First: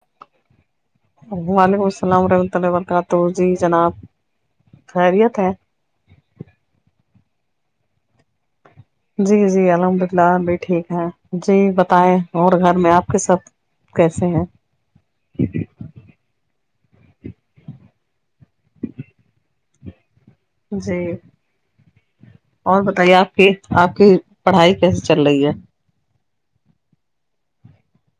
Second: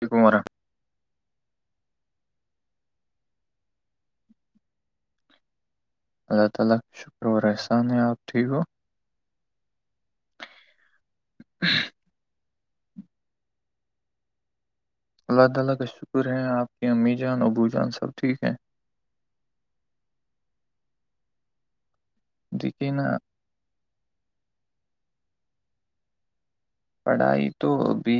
جی کمارا وعلیکم السلام ورحمتۃ اللہ وبرکاتہ جی جناب خیریت ہے اللہ تعالیٰ کا شکر اور احسان ہے آپ ٹھیک ہو جی جی الحمد للہبھی ٹھیک ہیں جی بتائیں اور گھر میں آپ کے سب کیسے ہیں اللہ تعالیٰ کا شکر ہے آپ کی امی جان ابو جان سب ٹھیک ہیں جی اور دیکھیے نا بتائیے آپ کی آپ کی پڑھائی کیسے چل رہی ہے پڑھائی تو بھی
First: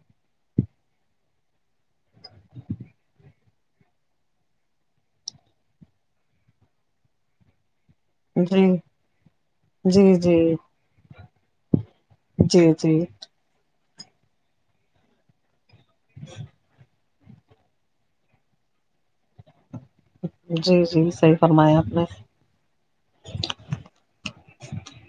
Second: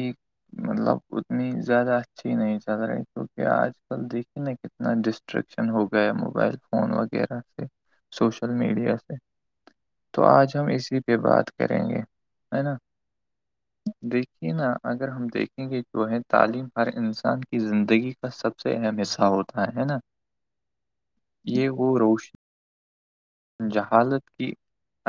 مطلب اتنی زیادہ اچھی نہیں چل رہی کیونکہ آج کل دیکھیے نا اتنا ڈسٹریکشن ہو گیا موبائل فون وغیرہ سے سوشل جی میڈیا سے جی تو جی آج ہم اسی پہ بات کریں گے ہے جی نا جی دیکھیے نا اگر ہم دیکھیں گے جو ہے تعلیم ہر انسان کہ زندگی کا سب سے اہم حصہ ہوتا ہے نا جی جی صحیح یہ فرمایا آپ وہ نے روشنی جہالت کی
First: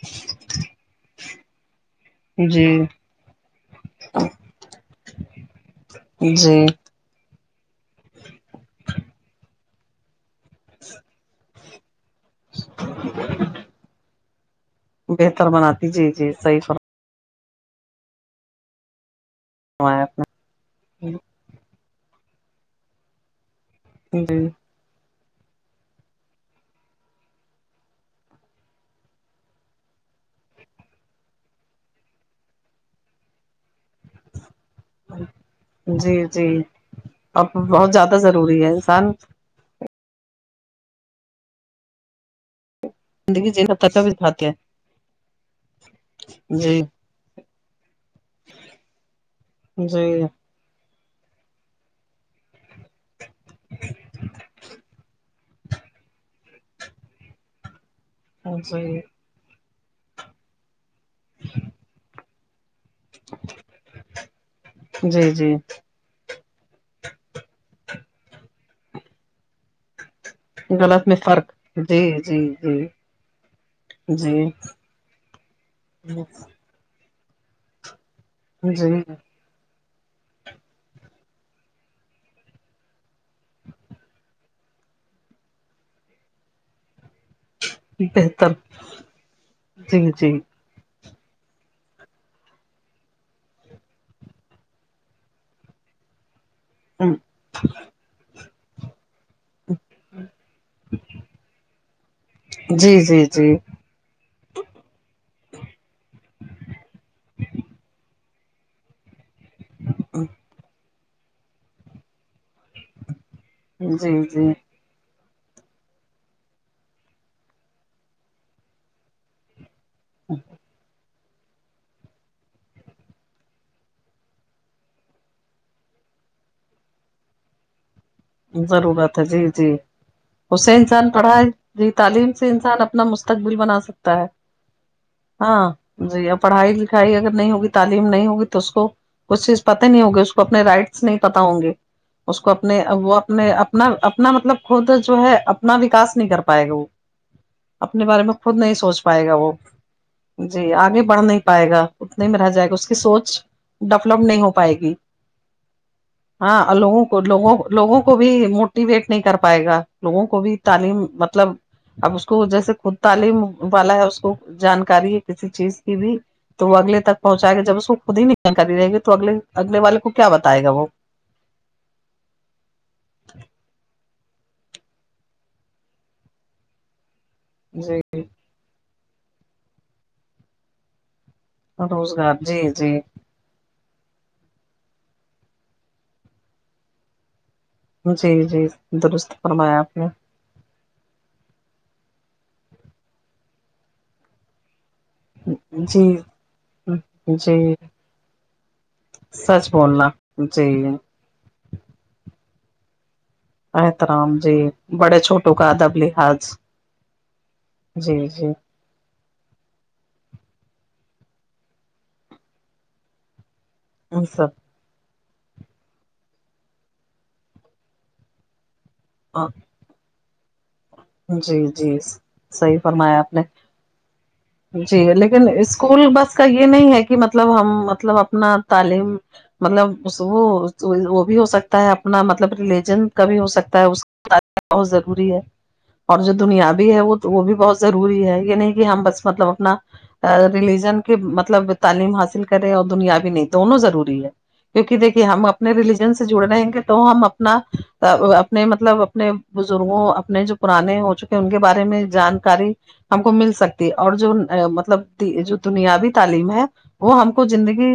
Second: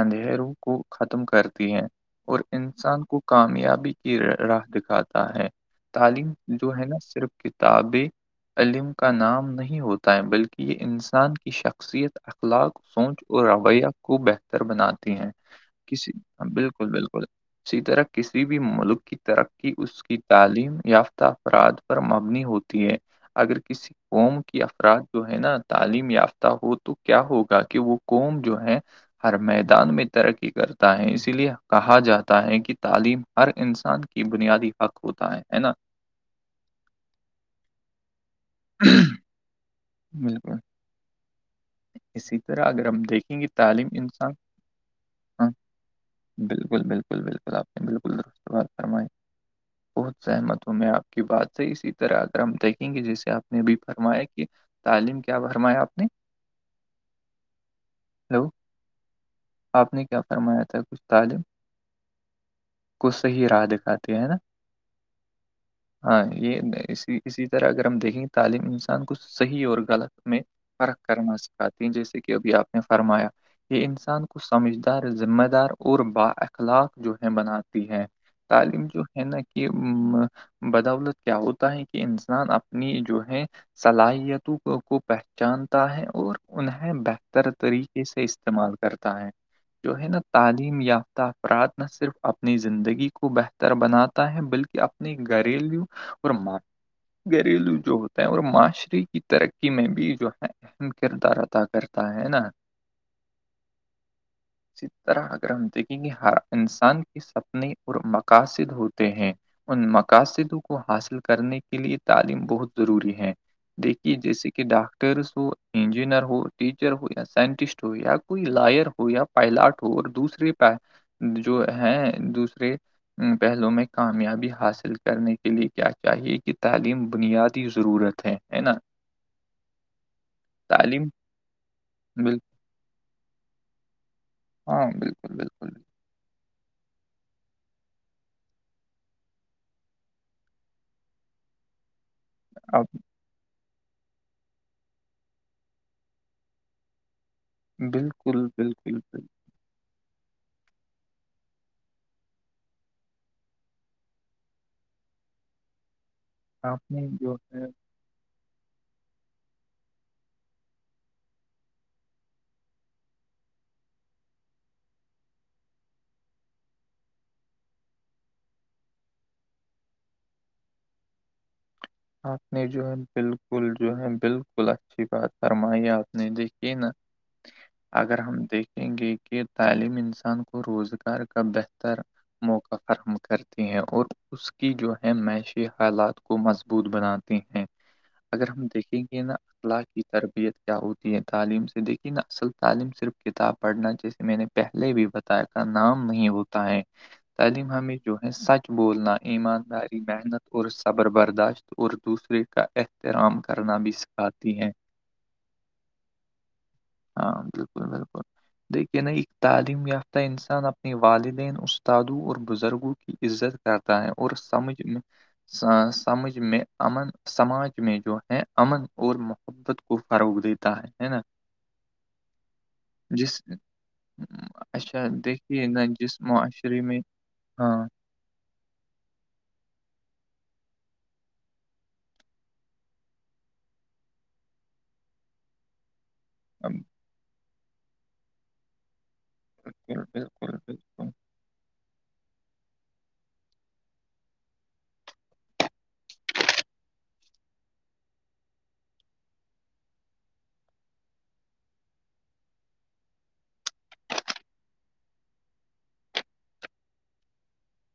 اندھیروں کو ختم کرتی ہے اور جی انسان کو کامیابی کی راہ دکھاتا ہے تعلیم جی جو ہے نا صرف تابق علم کا نام نہیں ہوتا ہے بلکہ یہ انسان کی شخصیت اخلاق سوچ اور رویہ کو بہتر بناتی ہیں بہتر بناتی جی کسی جی صحیح بالکل بالکل اسی طرح کسی بھی ملک کی ترقی فرمایا اس کی آپ تعلیم نے یافتہ افراد پر مبنی ہوتی ہے اگر کسی قوم جی کی ارات جو ہے نا تعلیم یافتہ ہو تو کیا ہوگا کہ وہ قوم جو ہے ہر میدان میں ترقی کرتا ہے اسی لیے کہا جاتا ہے کہ تعلیم ہر انسان کی بنیادی حق ہوتا ہے ہے نا جی جی اب بہت زیادہ ضروری ہے انسان بالکل اسی طرح اگر ہم دیکھیں گے زندگی جینا تعلیم تک بھی انسان دکھاتے ہاں ہیں جی بالکل بالکل بالکل آپ نے بالکل درست بات فرمائی جی بہت سہحمت ہوں میں آپ کی بات ہے اسی طرح اگر ہم دیکھیں گے جسے آپ نے بھی فرمایا کہ تعلیم کیا بھرمایا آپ نے ہیلو جی آپ نے کیا فرمایا تھا کچھ طالب کو صحی راہ دکھاتے ہیں نا جی جی ہاں یہ اسی طرح اگر ہم دیکھیں تعلیم انسان کو صحیح اور غلط میں فرق غلط میں کرنا سکھاتی ہیں جی جیسے کہ جی ابھی آپ نے جی فرمایا یہ انسان جی سمجھدار ذمہ دار اور با اخلاق جو ہے بناتی ہے تعلیم جی جو ہے نا کہ بدولت کیا ہوتا ہے کہ انسان اپنی جو ہے صلاحیتوں کو پہچانتا ہے اور انہیں بہتر طریقے سے بہتر استعمال کرتا ہے جو جی ہے نا جی تعلیم یافتہ افراد نہ صرف اپنی زندگی کو بہتر بناتا ہے بلکہ اپنے گھریلو اور جی گھریلو جو ہوتا ہے اور معاشرے کی ترقی میں بھی جو ہے اہم کردار ادا کرتا ہے نا جی جی جی اسی طرح اگر ہم دیکھیں گے ہر انسان کے سپنے اور مقاصد ہوتے ہیں ان مقاصدوں کو حاصل کرنے کے لیے تعلیم بہت ضروری ہے دیکھیے جی جیسے جی کہ ڈاکٹرس ہو انجینئر ہو ٹیچر ہو یا سائنٹسٹ ہو یا کوئی لائر ہو یا پائلاٹ ہو اور دوسرے پ جو ہے دوسرے پہلو میں کامیابی حاصل کرنے کے لئے کیا چاہیے کہ تعلیم بنیادی ضرورت ہے ہے نا ضرورت ہے جی جی اسے تعلیم انسان پڑھاائے جی تعلیم بال سے انسان اپنا مستقبل بنا سکتا ہے ہاں بالکل بالکل ہاں جی پڑھائی لکھائی اگر نہیں ہوگی تعلیم نہیں ہوگی تو اس کو کچھ چیز پتے نہیں ہوگی اس کو اپنے رائٹس نہیں پتا ہوں گے اس کو اپنے اب وہ اپنے اپنا اپنا مطلب خود جو ہے اپنا وکاس نہیں کر پائے گا وہ اپنے بارے میں بالکل خود نہیں بالکل سوچ بالکل پائے گا وہ جی آگے بڑھ نہیں پائے گا اتنے میں رہ جائے گا اس کی سوچ ڈیولپ نہیں ہو پائے گی ہاں آپ لوگوں نے کو جو لوگوں ہے لوگوں کو کو بھی موٹیویٹ نہیں کر پائے گا لوگوں کو بھی تعلیم مطلب اب اس کو جیسے خود تعلیم والا ہے اس کو جانکاری ہے کسی چیز کی بھی تو وہ اگل تک پہنچائے گا جب اس وہ خود ہی نہیں جانکاری رہے گی تو اگلے اگلے والے کو کیا بتائے گا وہ آپ نے جو ہے بالکل جو ہے بالکل اچھی بات فرمائی آپ نے دیکھی نا جی اگر ہم دیکھ گے کہ تعلیم انسان کو روزگار کا بہتر روزگار جی موقع جی فراہم کر ہیں اور اس کی جو ہے معیشی حالات کو مضبوط بناتی ہیں جی اگر ہم جی دیکھیں گے درست نا فرمایا الا آپ کی نے تربیت کیا ہوتی ہے تعلیم سے دیکھیے نا اصل تعلیم صرف کتاب پڑھنا جیسے میں نے پہلے بھی بتا کا نام جی نہیں ہوتا ہے تعلیم جی ہمیں جو ہے سچ بولنا سچ ایمانداری بولنا محنت اور جی صبر برداشت اور دوسرے کا احترام کر احترام جی بڑے چھوٹوں کا ادب لحاظ ہاں بالکل جی بالکل جی دیکھی نا ایک تعلیم یافتہ انسان اپنے والدین استادوں اور بزرگوں کی عزت کرتا ہے ان اور سب سمج میں سمجھ میں امن سماج میں جو ہے امن اور ہاں محبت فروغ دیتا ہے نا جی جی صحیح فرمایا آپ نے جس جی اچھا لیکن دیکھیے نا اسکول جس بس کا یہ معاشرے نہیں میں ہے کہ مطلب ہم ہاں مطلب اپنا تعلیم مطلب وہ وہ بھی ہو سکتا ہے اپنا مطلب ریلیجن کا بھی ہو سکتا ہے بہت ضروری ہے اور جو دنیا بھی بالکل ہے وہ وہ بھی بہت ضروری ہے یہ نہیں کہ ہم بس مطلب اپنا بالکل ریلیجن بالکل کہ مطلب تعلیم حاصل کرے اور دنیا بھی نہیں دونوں ضروری ہے کیونکہ دیکھیے ہم اپنے ریلیجن سے جڑ رہیں گے تو ہم اپنا اپنے مطلب اپنے بزرگوں اپنے جو پرانے ہو چکے ان کے بارے میں جانکاری ہم کو مل سکتی اور جو مطلب جو دنیاوی تعلیم ہے وہ ہم کو زندگی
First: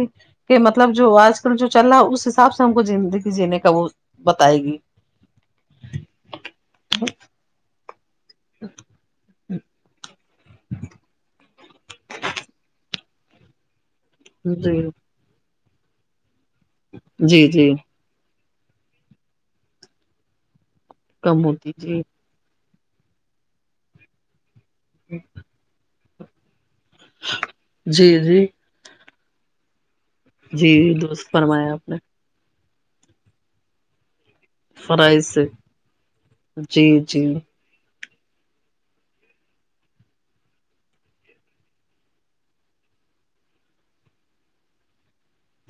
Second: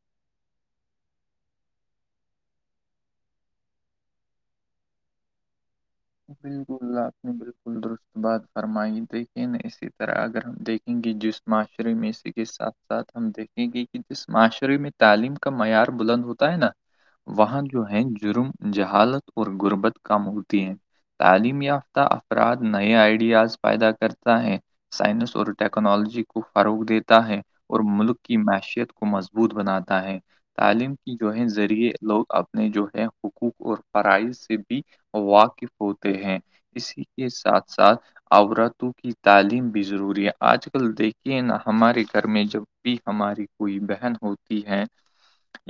کہ مطلب جو آج کل جو چل رہا اس حساب سے ہم کو زندگی جینے کا وہ بتائے گی بالکل آپ نے بالکل درست بات فرمائی لیکن اسی طرح اگر ہم دیک گے جس معاشرے میں اسی کے ساتھ ساتھ ہم دیکھیں گے کہ جس معاشرے جی میں تعلیم کا معیار بلند ہوتا ہے نا جی وہاں جی جو ہے جرم جہالت اور غربت کم ہوتی ہے کم تعلیم ہوتی جی یافتہ اپر نئے آئیڈیاز پیدا کرتا ہے سائنس اور ٹیکنالوجی کو فروغ دیتے ہے اور جی ملک کی جی معیشیت کو مضبوط بناتا ہے جی تعلیم کی درست جو ہے فرمایا آپ ذریعے نے لوگ اب جو ہے حقوق اور فرائض سے بھی فرائض سے واقف ہوتے ہیں جی اسی جی کے ساتھ ساتھ عورتوں کی تعلیم بھی ضروری ہے آج کل دیکھیے نا ہمارے گھر میں جب بھی ہماری کوئی بہن ہوتی ہے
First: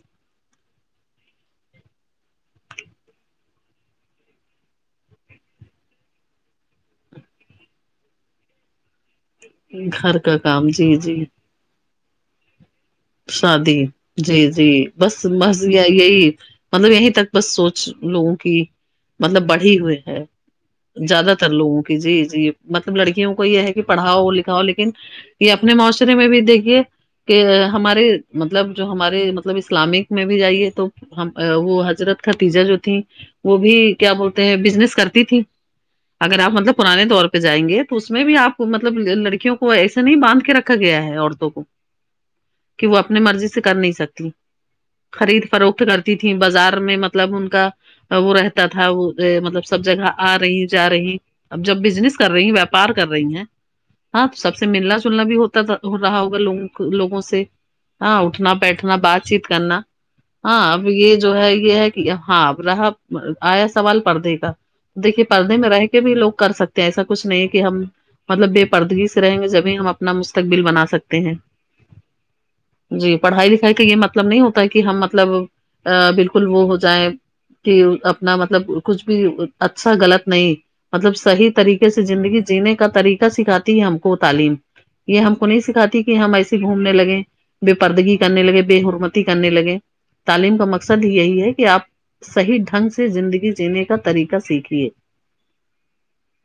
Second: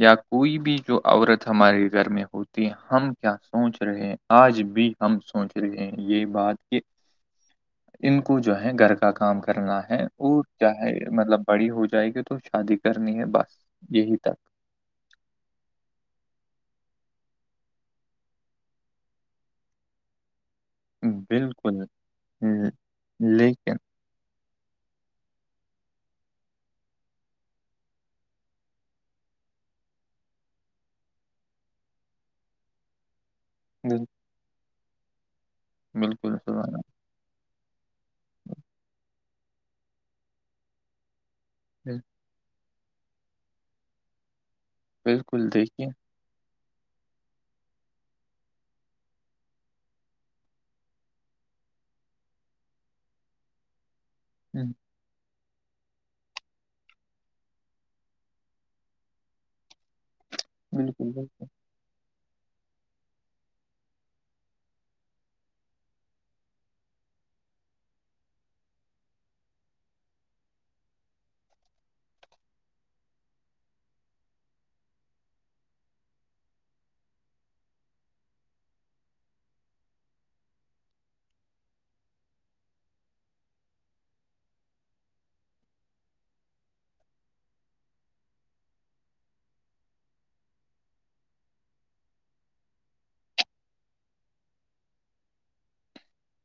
یا کوئی بھی جو عورت ہمارے گھر میں ہوتی ہے ہم کیا سوچ رہے ہیں آج بھی ہم سوچ رہے ہیں یہ بات کہ ان کو جو ہے گھر کا کام کرنا ہے گھر کا اور کام چاہے جی جی مطلب بڑی ہو جائے گی تو شادی کا شادی جی جی بس یہیں مطلب یہیں تک بس سوچ لوگوں کی مطلب بڑھی ہوئی ہے زیادہ تر لوگوں بالکل کی جی جی ل- مطلب لڑکیوں کو یہ ہے لیکن کہ پڑھاؤ لکھاؤ لیکن یہ اپنے معاشرے میں بھی دیکھیے کہ ہمارے مطلب جو ہمارے مطلب اسلامک میں بھی جائیے تو وہ حضرت کاتیجا جو تھیں وہ بھی بال- کیا بولتے ہیں بزنس کرتی تھی بالکل اگر آپ سبحان مطلب اللہ، پرانے طور پر پہ جائیں گے تو اس میں بھی آپ کو مطلب لڑکیوں کو ایسے نہیں باندھ کے رکھا گیا ہے عورتوں کو جی کہ وہ اپنی مرضی سے کر نہیں سکتی بالکل خرید فروخت دیکھیے کر تھیں بازار میں مطلب ان کا وہ رہتا تھا وہ مطلب سب جگہ آ رہی جا رہی اب جب بزنس کر رہی ہیں ویاپار کر رہی ہیں ہاں تو سب سے ہم، ملنا سلنا بھی ہوتا ہو رہا ہوگا لوگ کو لوگوں سے سے ہاں اٹھنا بیٹھنا بات چیت کرنا ہاں اب بالکل یہ جو بالکل ہے یہ ہے کہ ہاں رہا آیا سوال پردے کا دیکھیے پردے میں رہ کے بھی لوگ کر سکتے ہیں ایسا کچھ نہیں ہے کہ ہم مطلب بے پردگی سے رہیں گے جبھی ہم اپنا مستقبل بنا سکتے ہیں جی پڑھائی لکھائی کا یہ مطلب نہیں ہوتا ہے کہ ہم مطلب بالکل وہ ہو جائیں کہ اپنا مطلب کچھ بھی اچھا غلط نہیں مطلب صحیح طریقے سے زندگی جینے کا طریقہ سکھاتی ہے ہم کو تعلیم یہ ہم کو نہیں سکھاتتی کہ ہم ایے گھومنے لگے ل بے پرردگی کرنے لگے بےحرمتی کرنے لگے تعلیم کا مقصد یہی ہے کہ آپ صحیح ڈھنگ سے زندگی جینے کا طریقہ سیکھیے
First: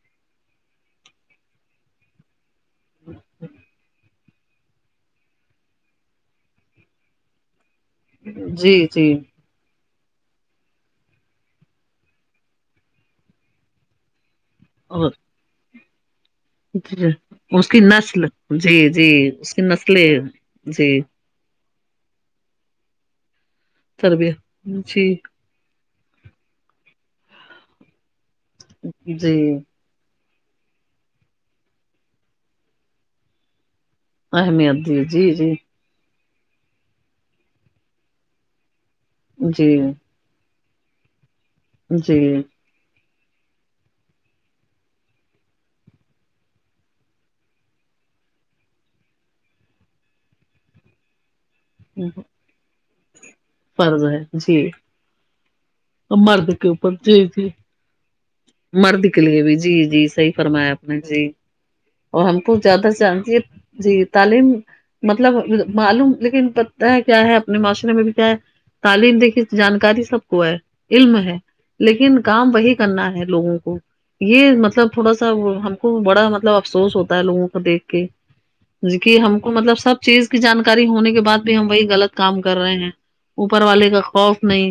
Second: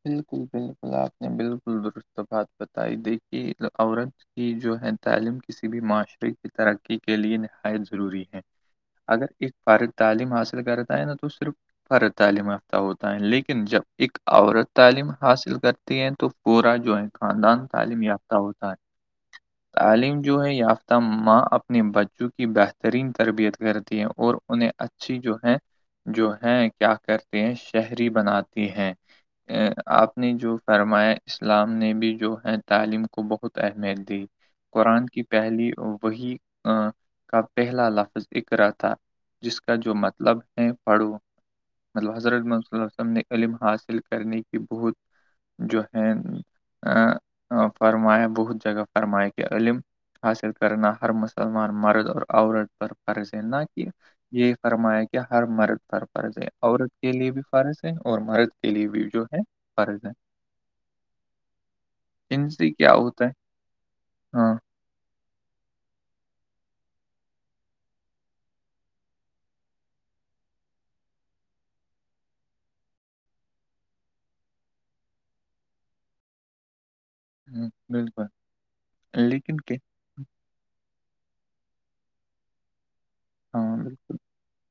بالکل بالکل آپ نے بالکل درست بات بتائی دیکھیے اورنگ یہ جو ہے تعلیم کسی بھی معاشرے کی ترقی کے لیے نہا ضروری ہے جی جی اگر ایک فارغ تعلیم حاصل کرتا ہے نہا تو صرف ف تعلیم یافتہ ہوتا ہے لیکن جب ایک عورت تعلیم اور حاصل کر ہیں تو پورا جو ہے خاندان اس کی تعلیم نسل یافتہ ہوتا ہے جی جی اس کی نسلیں تعلیم جو ہے یافہ جی ت اپنے بچوں کی بہترین تربیت کرتی ہے اور تربیت انہیں جی اچھی جو ہے جو ہے کیا کرتے ہیں شہری بناتی ہیں جی اے، آپ نے جو فرمایا اسلام نے بھی جو ہے تعلیم کو بہت اہمیت دییا دی اہمیت دی قرآن کی جی جی پہلی وہی کا پہلا لفظ اک رہا تھا جس کا جی جو مت مطلب پاڑو مطلب جی حضرت م وس نے علم حاصل کرنے کی بہت جو ہے فرمایا بہت جگہ فرماائے کہ علم حاصل کرنا ہر مسئ سلمان مرد اور عورت پر پرض ہے نہ کہ فرض ہے یہ جی فرمایا کہ ہر مرد پر فرض ہے مرد عورت اوپر کے جی لیے بھی فرض ہے اور مرد کے لیے بھی نک جو لیے ہے بھی جی جی فرض ہے صحی فرمایا اپپ نے جی اور ہم کو جنسی زیادہ کیا ہوتا چانتی ہے جی تعلیم ہاں مطلب معلوم لیکن پتہ ہے کیا ہے اپنے معاشرے میں بھی کیا ہے تعلیم دیکھی جانکاری سب کو ہے علم ہے لیکن کام وہی کرنا ہے لوگوں کو یہ مطلب تھوڑا سا ہم کو بڑا مطلب افسوس ہوتا لوگوں کو ہوں، دیکھ کے بالکل جک ہم کو لیکن کہ مطلب سب چیز کی جانکاری ہونے کے بعد بھی ہم وہی غلط کام کر رہے ہیں اوپر ہاں والے کا بالکل خوف نہیں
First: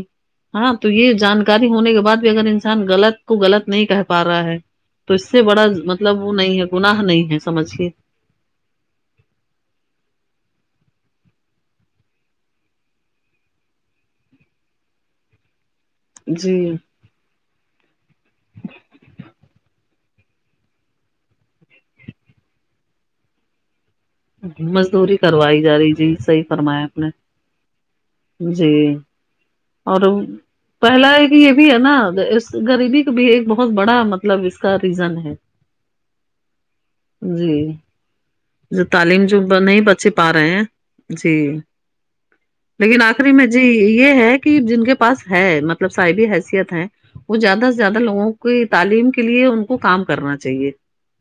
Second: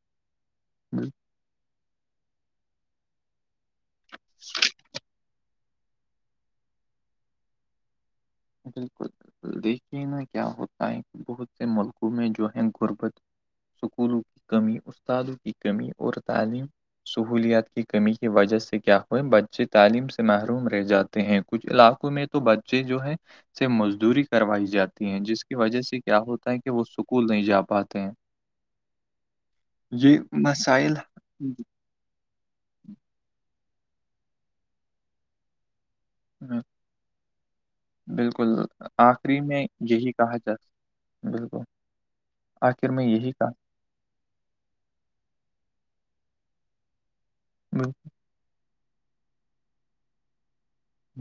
ہاں تو یہ بال- جان کاری ہونے کے بعد بھی اگر انسان غلط کو غط نہیں کہ پا رہا ہے تو اس سے بڑا مطلب مطلب وہ نہیں ہے گناہ نہیں ہے سمجھیے بالکل دیکھیے نا کیا ہوتا ہے بہت سے ملکوں میں جو ہے غربت سکولوں کی کمی استادوں کی کمی اور جی تعلیم سہولیات کی کمی کی وجہ سے کیا ہوئے بچے تعلیم سے محروم رہ جات ہیں کچھ علاقوں میں تو بچے جو ہے سے مزدوری کروائی جاتی مزدوری ہیں جس کی کروائی جا وجہ رہی سے جی کیا صحیح ہوتا ہے کہ وہ فرمایا آپ نے سکول نہیں جا پاتے ہیں جی اور یہ مسائل پہلا ہے کہ یہ بھی ہے نا غریبی کا بھی ایک بہت بڑا مطلب اس کا ریزن ہے ہاں جی جو تعلیم جو آخری میں نہیں بچے یہی پا کہا رہے جا ہیں جی بالکل آخر لیکن آخری یہی میں کہا جی یہ ہے کہ جن کے پاس ہے مطلب صاحبی حیثیت ہے وہ زیادہ سے زیادہ بالکل لوگوں کو کو تعلیم کے لیے ان کو کام کرنا چاہیے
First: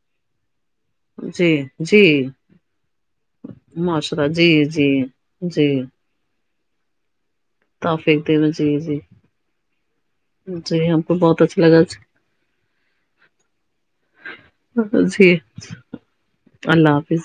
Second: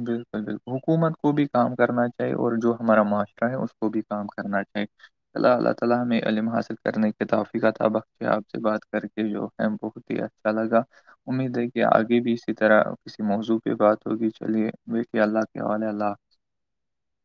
بالکل بالکل حکومت کو بھی جی کام جی کرنا چاہیے اور جو ہمارا معاشرہ ہے اس کو بھی معاشرہ کام جی کرنا چاہیے جی اللہ جی اللہ تعالی میں علم حاصل کرنے کتافی کا تابق توفیق آپ دینا سے جی بات جی کر کے جو ہے بہت ہی اچھا لگا جی ہم کو بہت امید ہے اچھا کہ لگا آگے بھی اسی طرح کسی موضوع پہ بات ہوگی چلیے بیکھیے جی اللہ کےال اللہ اللہ حافظ